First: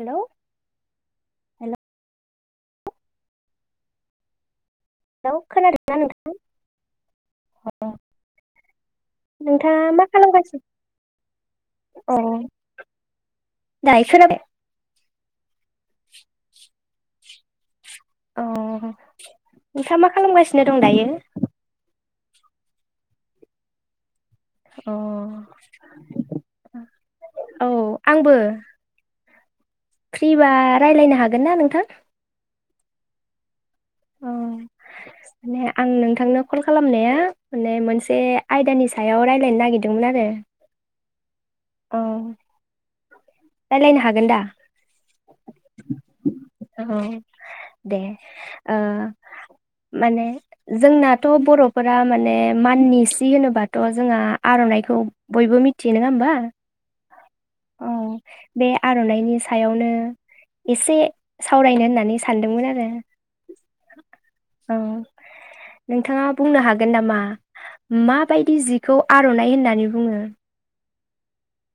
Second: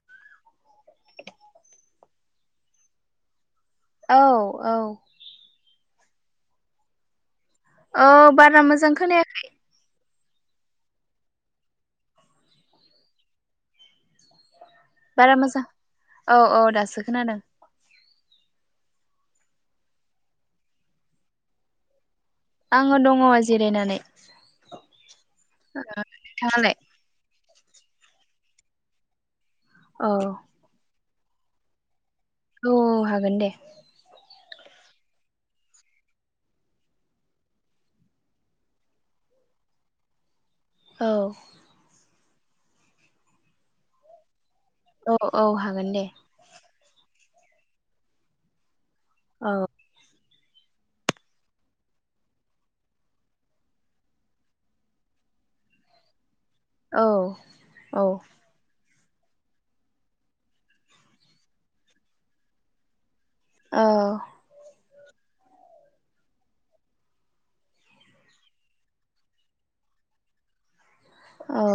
Hello. Hello औ-औ। Hello खोनादों ना नोंथां औ बारा मोजां खोनायाखै। नोंथाङा मा खालामगासिनो अ दायो खोनाबाय बारा मोजां औ औ दासो खोनादों। अ नोंथाङ मा खालामगासिनो दं दायो। आङो दङ जिरायनानै। अ। नोंथाङालाय औ आंबो। औ फ्रिबा रायलायनो हाग गोन ना नोंथां? औ हागोन दे। अ माने आं नोंथांनो कल खालामनाया माने मोनसे आयदानि सायाव रायलायनो नागिरदोंमोन आरो औ। औ रायलायनो हागोन दा? औ औ हागोन दे। औ दे ओ औ माने जोंनाथ' बर'फोरा माने माननि सि होनोबाथ' जोंहा आर'नाइखौ बयबो मिथियो नोङा होमबा? औ। औ। बे आरनाइनि सायावनो एसे सावरायनो होननानै सानदोंमोन आरो। औ उम नोंथाङा बुंनो हागोन नामा माबायदि जिखौ आरनाइ होननानै बुङो। औ।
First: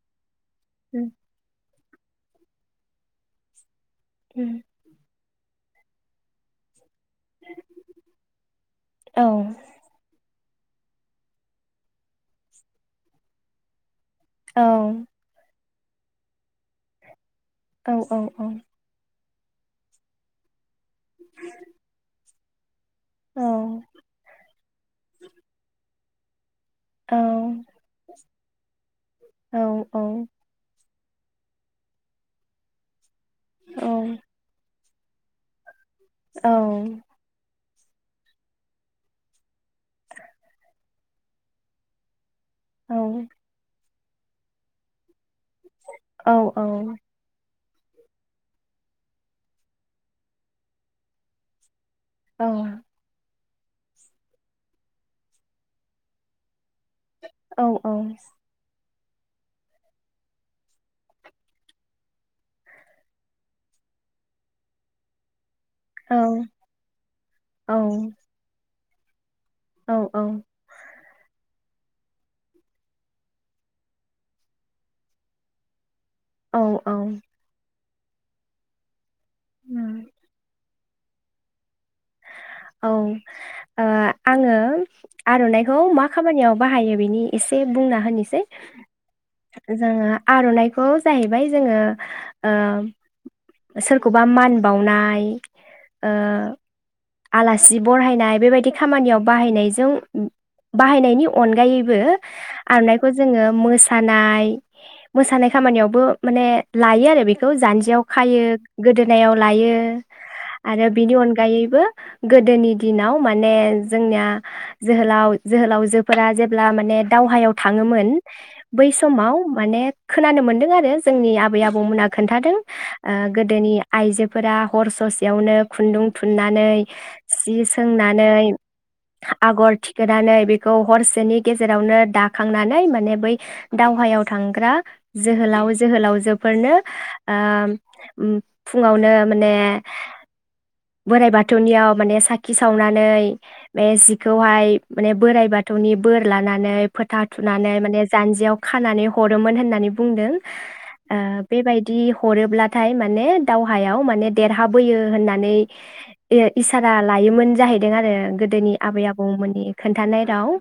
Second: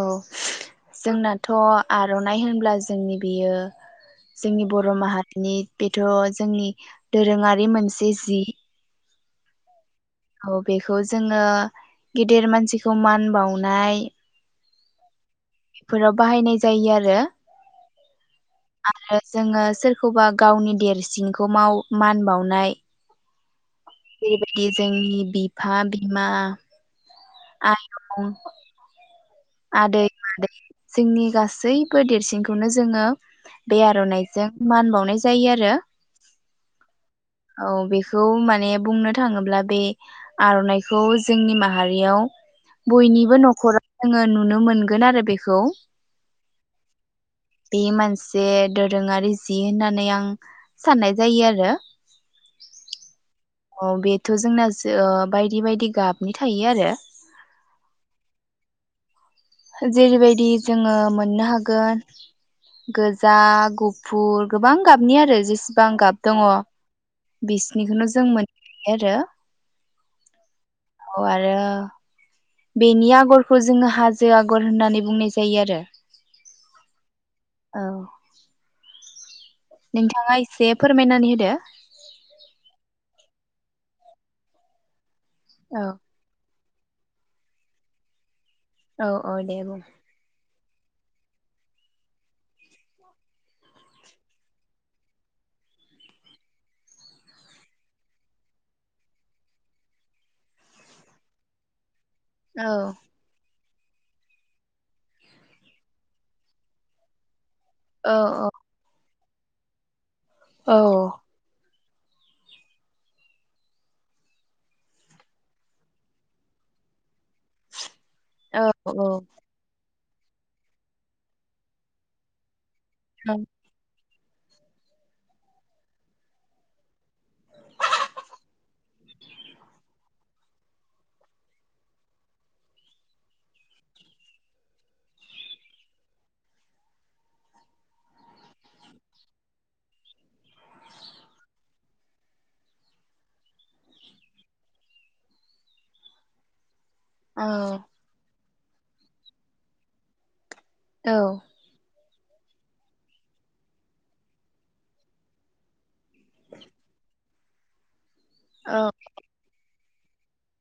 जोंनाथ आरनाइ होनब्ला जोंनि बियो जोंनि बर माहा नि बेथ जोंनि दोरोङारि मोनसे जि औ। औ बेखौ जोङो गिदिर मानसिखौ मान बावनाय औ। बेफोराव बाहायनाय जायो आरो औ औ औ आरो जोङो सोरखौबा गावनि देरसिनखौ माव मान बावनाय औ बेबायदि जोंनि बिफा-बिमा [unintelligible] औ आदै मादै जोंनि गासैबो देरसिनखौनो जोङो बे आरनाइजों मान बावनो नाय जायो आरो औ औ बेखौ माने बुंनो थाङोब्ला बे आरनाइखौ जोंनि माहारियाव औ बयनिबो नखरा जोङो नुनो मोनगोन आरो बे औ-औ बे मोनसे दोरोङारि जि होननानै आं साननाय जायोआरो औ अ बेथ' जोंना जो‌ ओ बायदि बायदि गाबनि थायो आरो औ औ जेरैबायदि जोङो मोननो हागोन गोजा, गुफुर गोबां गाबनिआरो जेसे गां गाब दंङ बिसिनिखौनो जों मोन [unintelligible] औ औ औ आरो बेनि आगरखौ जोङो हाजो आगर होननानै बुंनाय जायोआरो औ औ। औ नोंथाङा एसे फोरमायनानै होदो औ ओ आङो आरनाइखौ औ मा खामानियाव बाहायो बेनि एसे बुंना होनोसै औ औ दे बुं जोंङो आरनाइ ख खौ जाहैबाय जोङो ओ सोरखौबा मान बावनाय ओ आलासि बरहायनाय बेबायदि खामानियाव बाहायनायजों बाहायनायनि अनगायैबो औ आरनायइखौ जोङो मोस थानाय मोसानाय खामानियावबो माने लायो आरो बे खौ जान्जियाव औ खायो औ गोदो नायाव लायो। आरो बिनि औ अनगायैबो गोदोनि दिनाव माने जोंनिया जोहोलाव जोहोलावजोफोरा जेब्ला माने दावहायाव थांङोमोन औ औ बैसमाव माने। खोनानो मोन्दों आरो जोंनि आबै आबौमोनहा खोन्थादों। ओ औ गोदोनि आइजोफ फोरा हर ससेयावनो खुन्दुं थुननानै। सि सोंनानै आगरथिखोनानै बेखौ हरसेनिगेजेरावनो दाखांनानै माने बै दावहायावथांग्रा जोहोलाव जोहोलावजोफोरनो ओ उम फुङावनो माने बोराइबाथ थुनियाव माने साखिसावनानै बे जिखौहाय माने बोराइबाथौनि बोरलानानै। फोथाथुनानै माने जान्जियाव खानानैहरोमोन होननानैबुंदों। औ ओह बेबायदि हरोब्लाथाय माने दावहायाव माने देरहाबोयो होननानै हायोमोन जाहैदों आरो गोदोनि आबै आबौमोननि खोन्थानाय राव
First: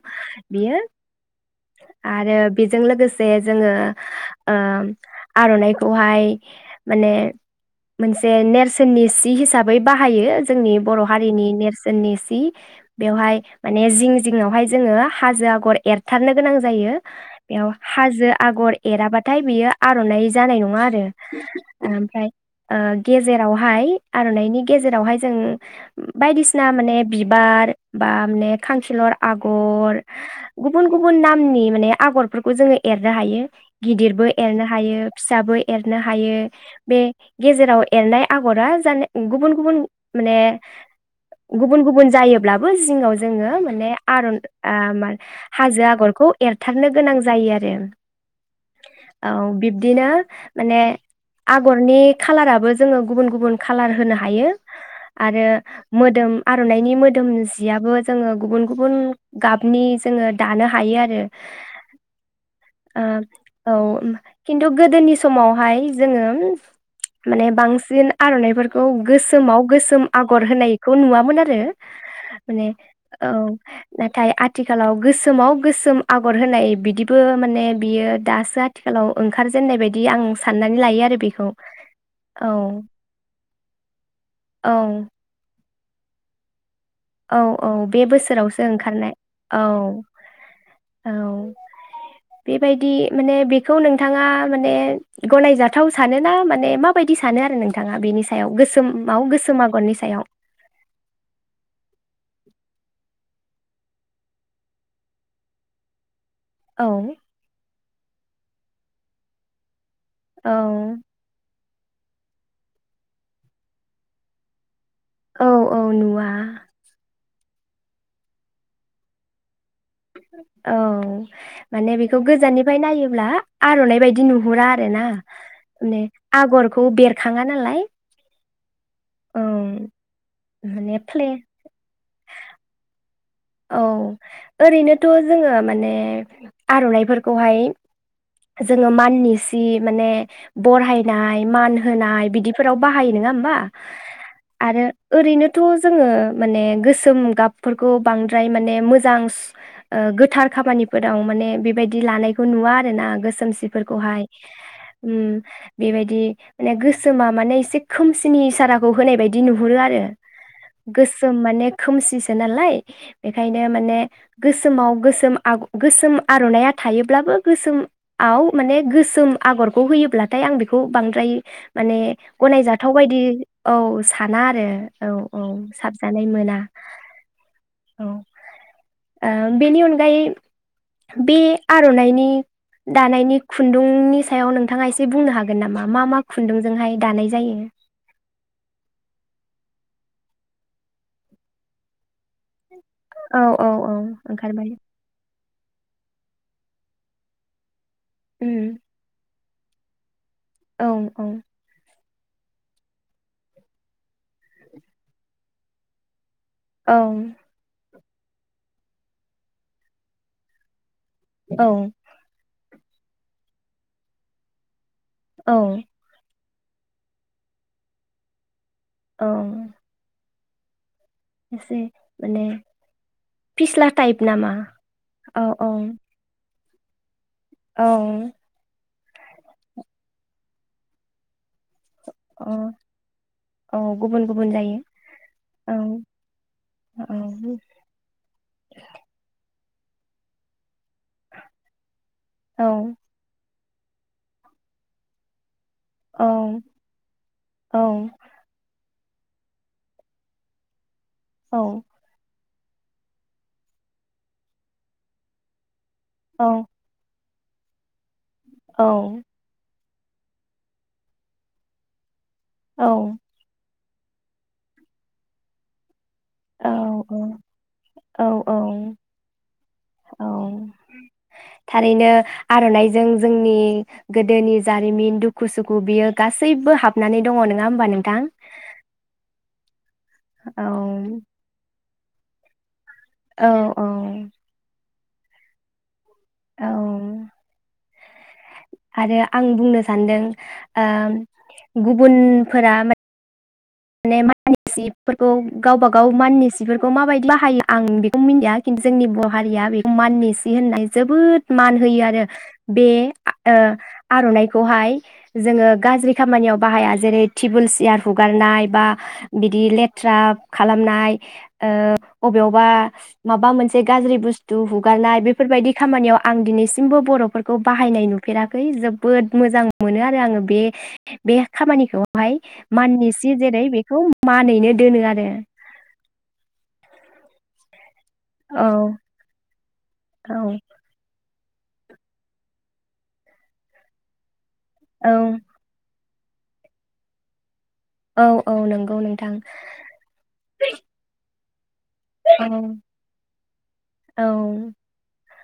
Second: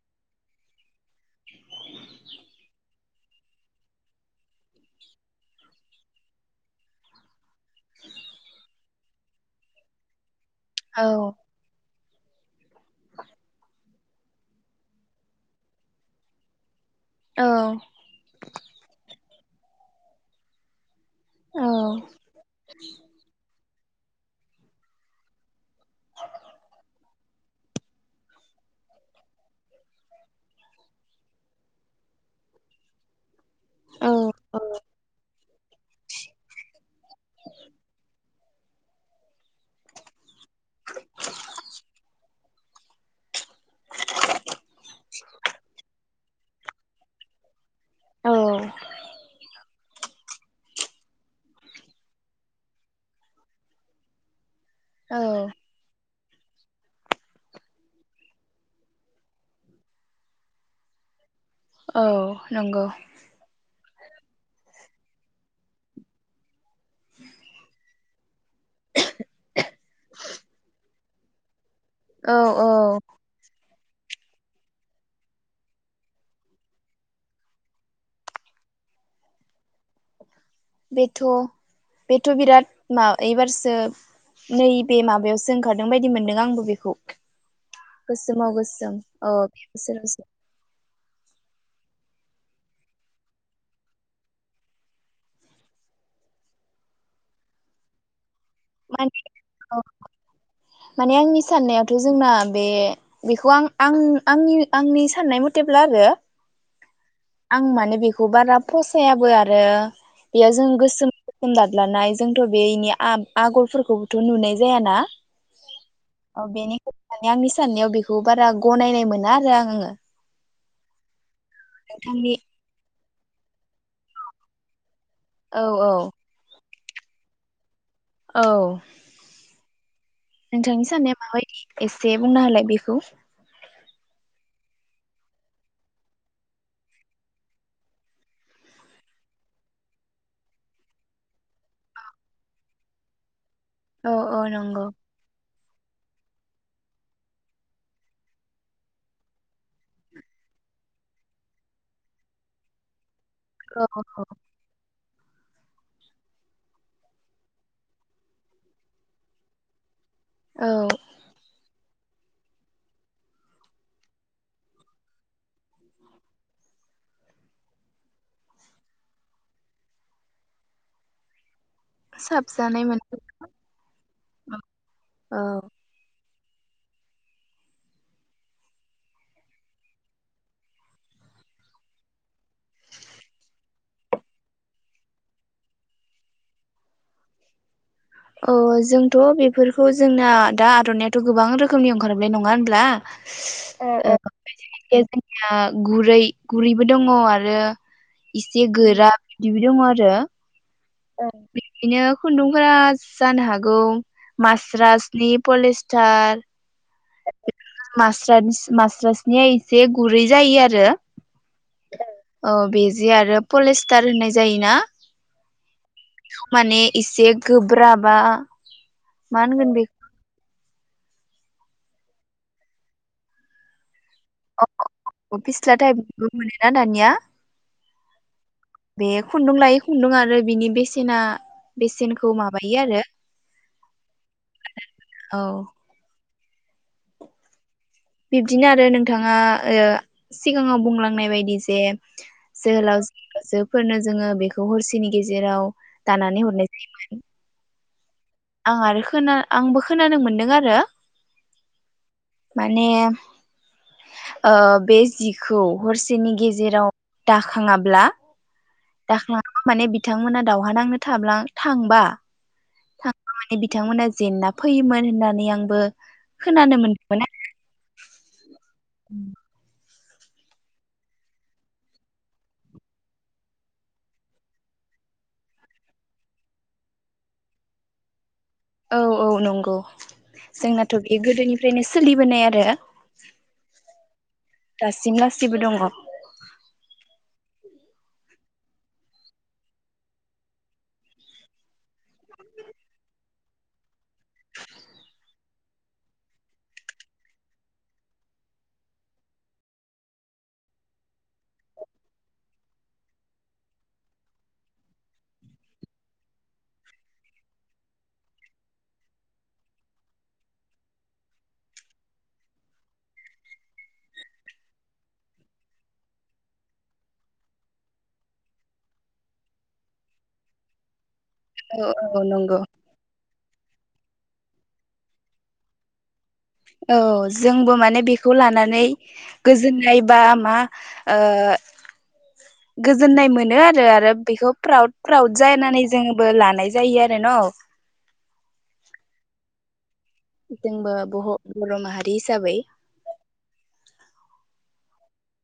बियो आरो बेजों लोगोसे जोङो ओ आरनाइखौहाय माने मोनसे नेरसोननि सि हिसाबै बाहायो जोंनि औ बर' हारिनि नेरस जोननि सि बेवहाय माने जिं जिंङआवहाय जोङो हाजो आगर एरथारनो गोनां जायो। बेयाव हाजो आगर एराबा नाथाय बियो आरनाइ जानाय नङा आरो। ओमफ्राय ओ गेजेराव हाय आरननायनि गेजेरावहाय जों बायदिसिना माने बिबार बा माने खांखिलर आगर गुबुन गुबुन नामनि माने आगरफोरखौ जोङो एरनो हायो। गिदिरबो एरनो हायो फिसाबो एरनो हायो बे गेजेराव एरनाय आगरा जानो गुबुन गुबुन माने गुबुन गुबुन जायोब्लाबो जिङाव जोङो माने आरन हाजो आगरखौ एरथारनो गोनां जायो आरो। औ औ बिब बिदिनो माने आगरनि खालाराबो जोङो गुबुन गुबुन खालार होनो हायो औ आरो मोद मोदोम आरनाइनि मोदोम जियाबो जोङो गुबुन गुबुन गाबनि जोङो दानो हायो आरो औ नंगौ। ओ औ खिन्थु गोदोनि समावहाय जोङो माने बांसिन आरनाइफोरखौ गोसोमाव गोसोम आगर होनाय खौ नुवामोन आरो। औ माने औ औ नाथाय आथिखालाव गोसोमाव गोसोम आगर होनाय बिदिबो माने बियो दासो आथिखालाव ओंखारजेननाय बायदि आं साननानै लायो आरो बेथ बेखौ बेथ औ बिराद मा एबारसो औ नैबे माबायावसो जोंखादों बायदि मोन्दों आंबो बेखौ। औ-औ बे गोसोमाव बोसोरावसो गोसोम ओंखारनाय औ। बे बोसोरावसो औ बेबायदि माने बेखौ नोंथाङा माने गनायजाथाव सान ना माने माबायदि सानो आरो नोंथाङा बेनि सा माने गोसोमाव गोसोम औ आगरनि सायाव माने आंनि साननायावथ' जोंना बे बेखौ आं आ आंनि आंनि साननाय मथेब्ला आरो। औ आं माने बेखौ बारा फसायाबो आरो बेयो औ जों गोसोम गोसोम दाग लानाय जोंथ' बेनि आगरफोरखौबोथ' नुनाय जायाना। औ औ नुवा औ बेनि ओमफाय आंनि साननायाव बेखौ बारा गनायनाय मोना आरो आं आङो औ माने बेखौ नोंथांनि गोजाननिफ्राय नायो होनब्ला आरनाय बायदि नुहुरा आरो ना औ औ माने आगर खौ बेरखाङा नालाय औ उम नोंथांनि साननाया माबायदि एसे बुंना होलाय बेखौ औ ओरैनोथ' जोङो माने आरनाइफोरखौहाय जोङो माननि सि माने बरहायनाय मान होनाय बिदिफोराव बाहायो नङा होमबा? औ औ नंगौ। थ जोङो माने गोसोम गाबफोरखौ बांद्राय माने मोजां गोथार खामानिफोराव माने बेबायदि लानायखौ नुवा आरोना गोस औ सोमसिफोरखौहाय औ ओम बेबायदि माने गोसोमा माने एसे खोमसिनि इसाराखौ होनाय बायदि नुहरो आरो औ गोसोम माने खोमसिसो नालाय बेखायनो माने गोसोमाव गोसोम आग गोसोम आरनाइया थायोब्लाबो गोसोमआव माने गोसोम आगरखौ होयोब्लाथाय आं बेखौ बांद्राय माने साबजानाय गनायजाथाव मोनो बायदि औ साना आरो औ औ साबजानाय मोना [inaudible] [inaudible] औ, ओ बेनि अनगायै बे आरनाइनि दानायनि खुन्दुंनि सायाव नोंथाङा एसे बुंनो हागोन नामा मा मा खुन्दुंजोंहाय दानाय जायो? अ जोंथ बेफोरखौ जोंना दा आरनायाथ गोबां रोखोमनि ओंखारबाय नंङा होनब्ला? औ औ औ ओंखारबाय [unintelligible] जोंनिया गुरै गुरैबो दङ आरो इसे उम गोरा दिबि दङ आरो औ ओं बिदिनो खुन्दुंफोरा जानो हागौ मास्रासनि पलिस्टार औ मास्रास मास्रासनिया एसे गुरै जायो आरो औ औ बिज जि आरो पलिस्टार होननाय जायोना? औ माने इसे गोब्राबा औ मा होनगोन बेखौ एसे माने फिसला अ अ अ फिस्ला टाइपनिबो मानो ना दानिया औ बेयो खुन्दुं लायै खुन्दुं आरो बेनि बेसेना बेसेनखौ औ माबायो आरो गुबुन गुबुन जायो औ। औ [unintelligible] बिब्दिनो आरो नोंथाङा ओ सिगांङाव बुंलांनाय बायदि जे औ जोहोलावजो जोब फोरनो जोङो बेखौ हरसेनि गेजेराव औ दानानै हरनाय जायोमोन औ आं आरो खोना आंबो खोनानो मोनदों आरो औ। माने ओ बे जिखौ हरसेनि औ गेजेराव दाखाङाब्ला। दाख्लाबा माने बि बिथांमोना दावहा नांनो थांब्ला थांबा थांब्ला माने बि बिथांमोना जेनना फैयोमोन होननानै आंबो खोनानो औ औ मोनदोंमोन आरो। औ औ थारैनो आर'नाइजों जोंनि गोदोनि जारिमिन दुखु सुखु बियो गासैबो हाबनानै दङ नङा ओमबा नोंथां। आरो औ नंगौ औ जोंनाथ बे गोदोनिफ्रायनो सोलिबोनाय आरो। औ औ। दासिम लासैबो दंङ। औ आरो आं बुंनो सानदों गुबुनफोरा मा माने माननि सिफोरखौ गावबा गाव माननि सिफोरखौ माबायदि बाहायो आं बेखौ मिथिया खिन्थु जोंनि बर हारिया बेखौ माननि सि होनना जोबोद मान होयो आरो बे आरनाइखौहाय जोङो गाज्रि खामानियाव बाहाया जेरै टेबुल सियार हुगारनाय बा बिदि लेथ्रा खालामनाय ओ अबेयावबा माबा मोनसे गाज्रि बस्थु हुगारनाय बेफोर बायदि खामानियाव आं दिनैसिमबो बर'फोरखौ बाहायनाय नुफेराखै जोबोद मोजां मोनो आरो आङो बे बे औ खामानिखौहाय नंगौ माननि सि जेरै बेखौ मानैनो दोनो आरो। औ जोंबो माने बे बेखौ औ लानानै गोजोन फ्राय बा मा औ ओ गोजोननाय मोनो आरो आरो बेखौ प्राइड औ प्राउड जानानै जोङबो लानाय जायो आरो न औ औ नंगौ नोंथां जोंबो बह बर' माहारि औ हिसाबै औ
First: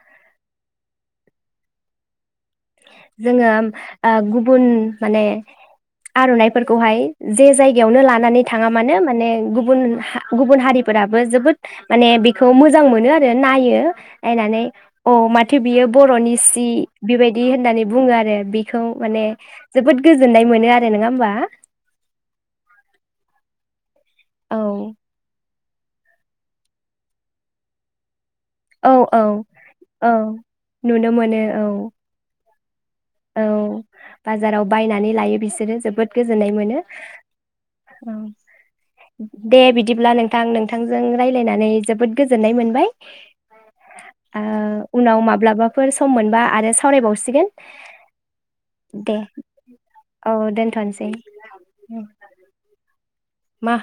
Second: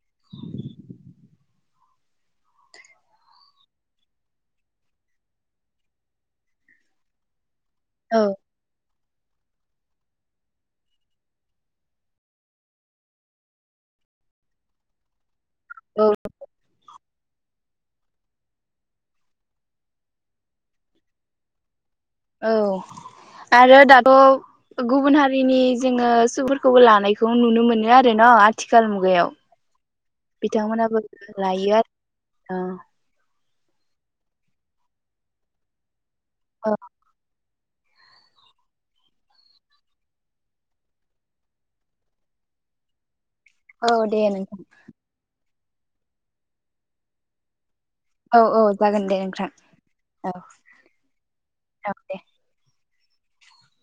[inaudible] जोङो गुबुन माने आरनाइफोरखौहाय जे जाया जायगायावनो औ लानानै थाङा मानो माने गुबुन हा गुबुन हारिफोराबो जोबोद माने बेखौ मोजां मोनो आरो नायो नायनानै औ मथ एखे बियो औ बर'नि सि बिबाय दि होननानै बुङो आरो बिखौ माने जोबोद गोजोननाय मोनो आरो नङा होमबा। औ आरो दाथ औ गुबुन हारिनि जोङो सुफोरखौबो लानायखौ नुनो मोनो आरो न आथिखाल औ औ मुगायाव औ नुनो मोनो औ औ औ बाजाराव बायनानै लायो बिसोरो जोबोद गोजोननाय औ मोनो। औ दे बिदिब्ला नोंथां नोंथांजों राय्लायनानै जोबोद गोजोननाय मोनबाय। औ दे ओ नोंथां उनाव माब्लाबा। फोर सम मोनबा आरो सावरायबावसिगोन। औ औ जागोन दे नोंथां औ औ दे मा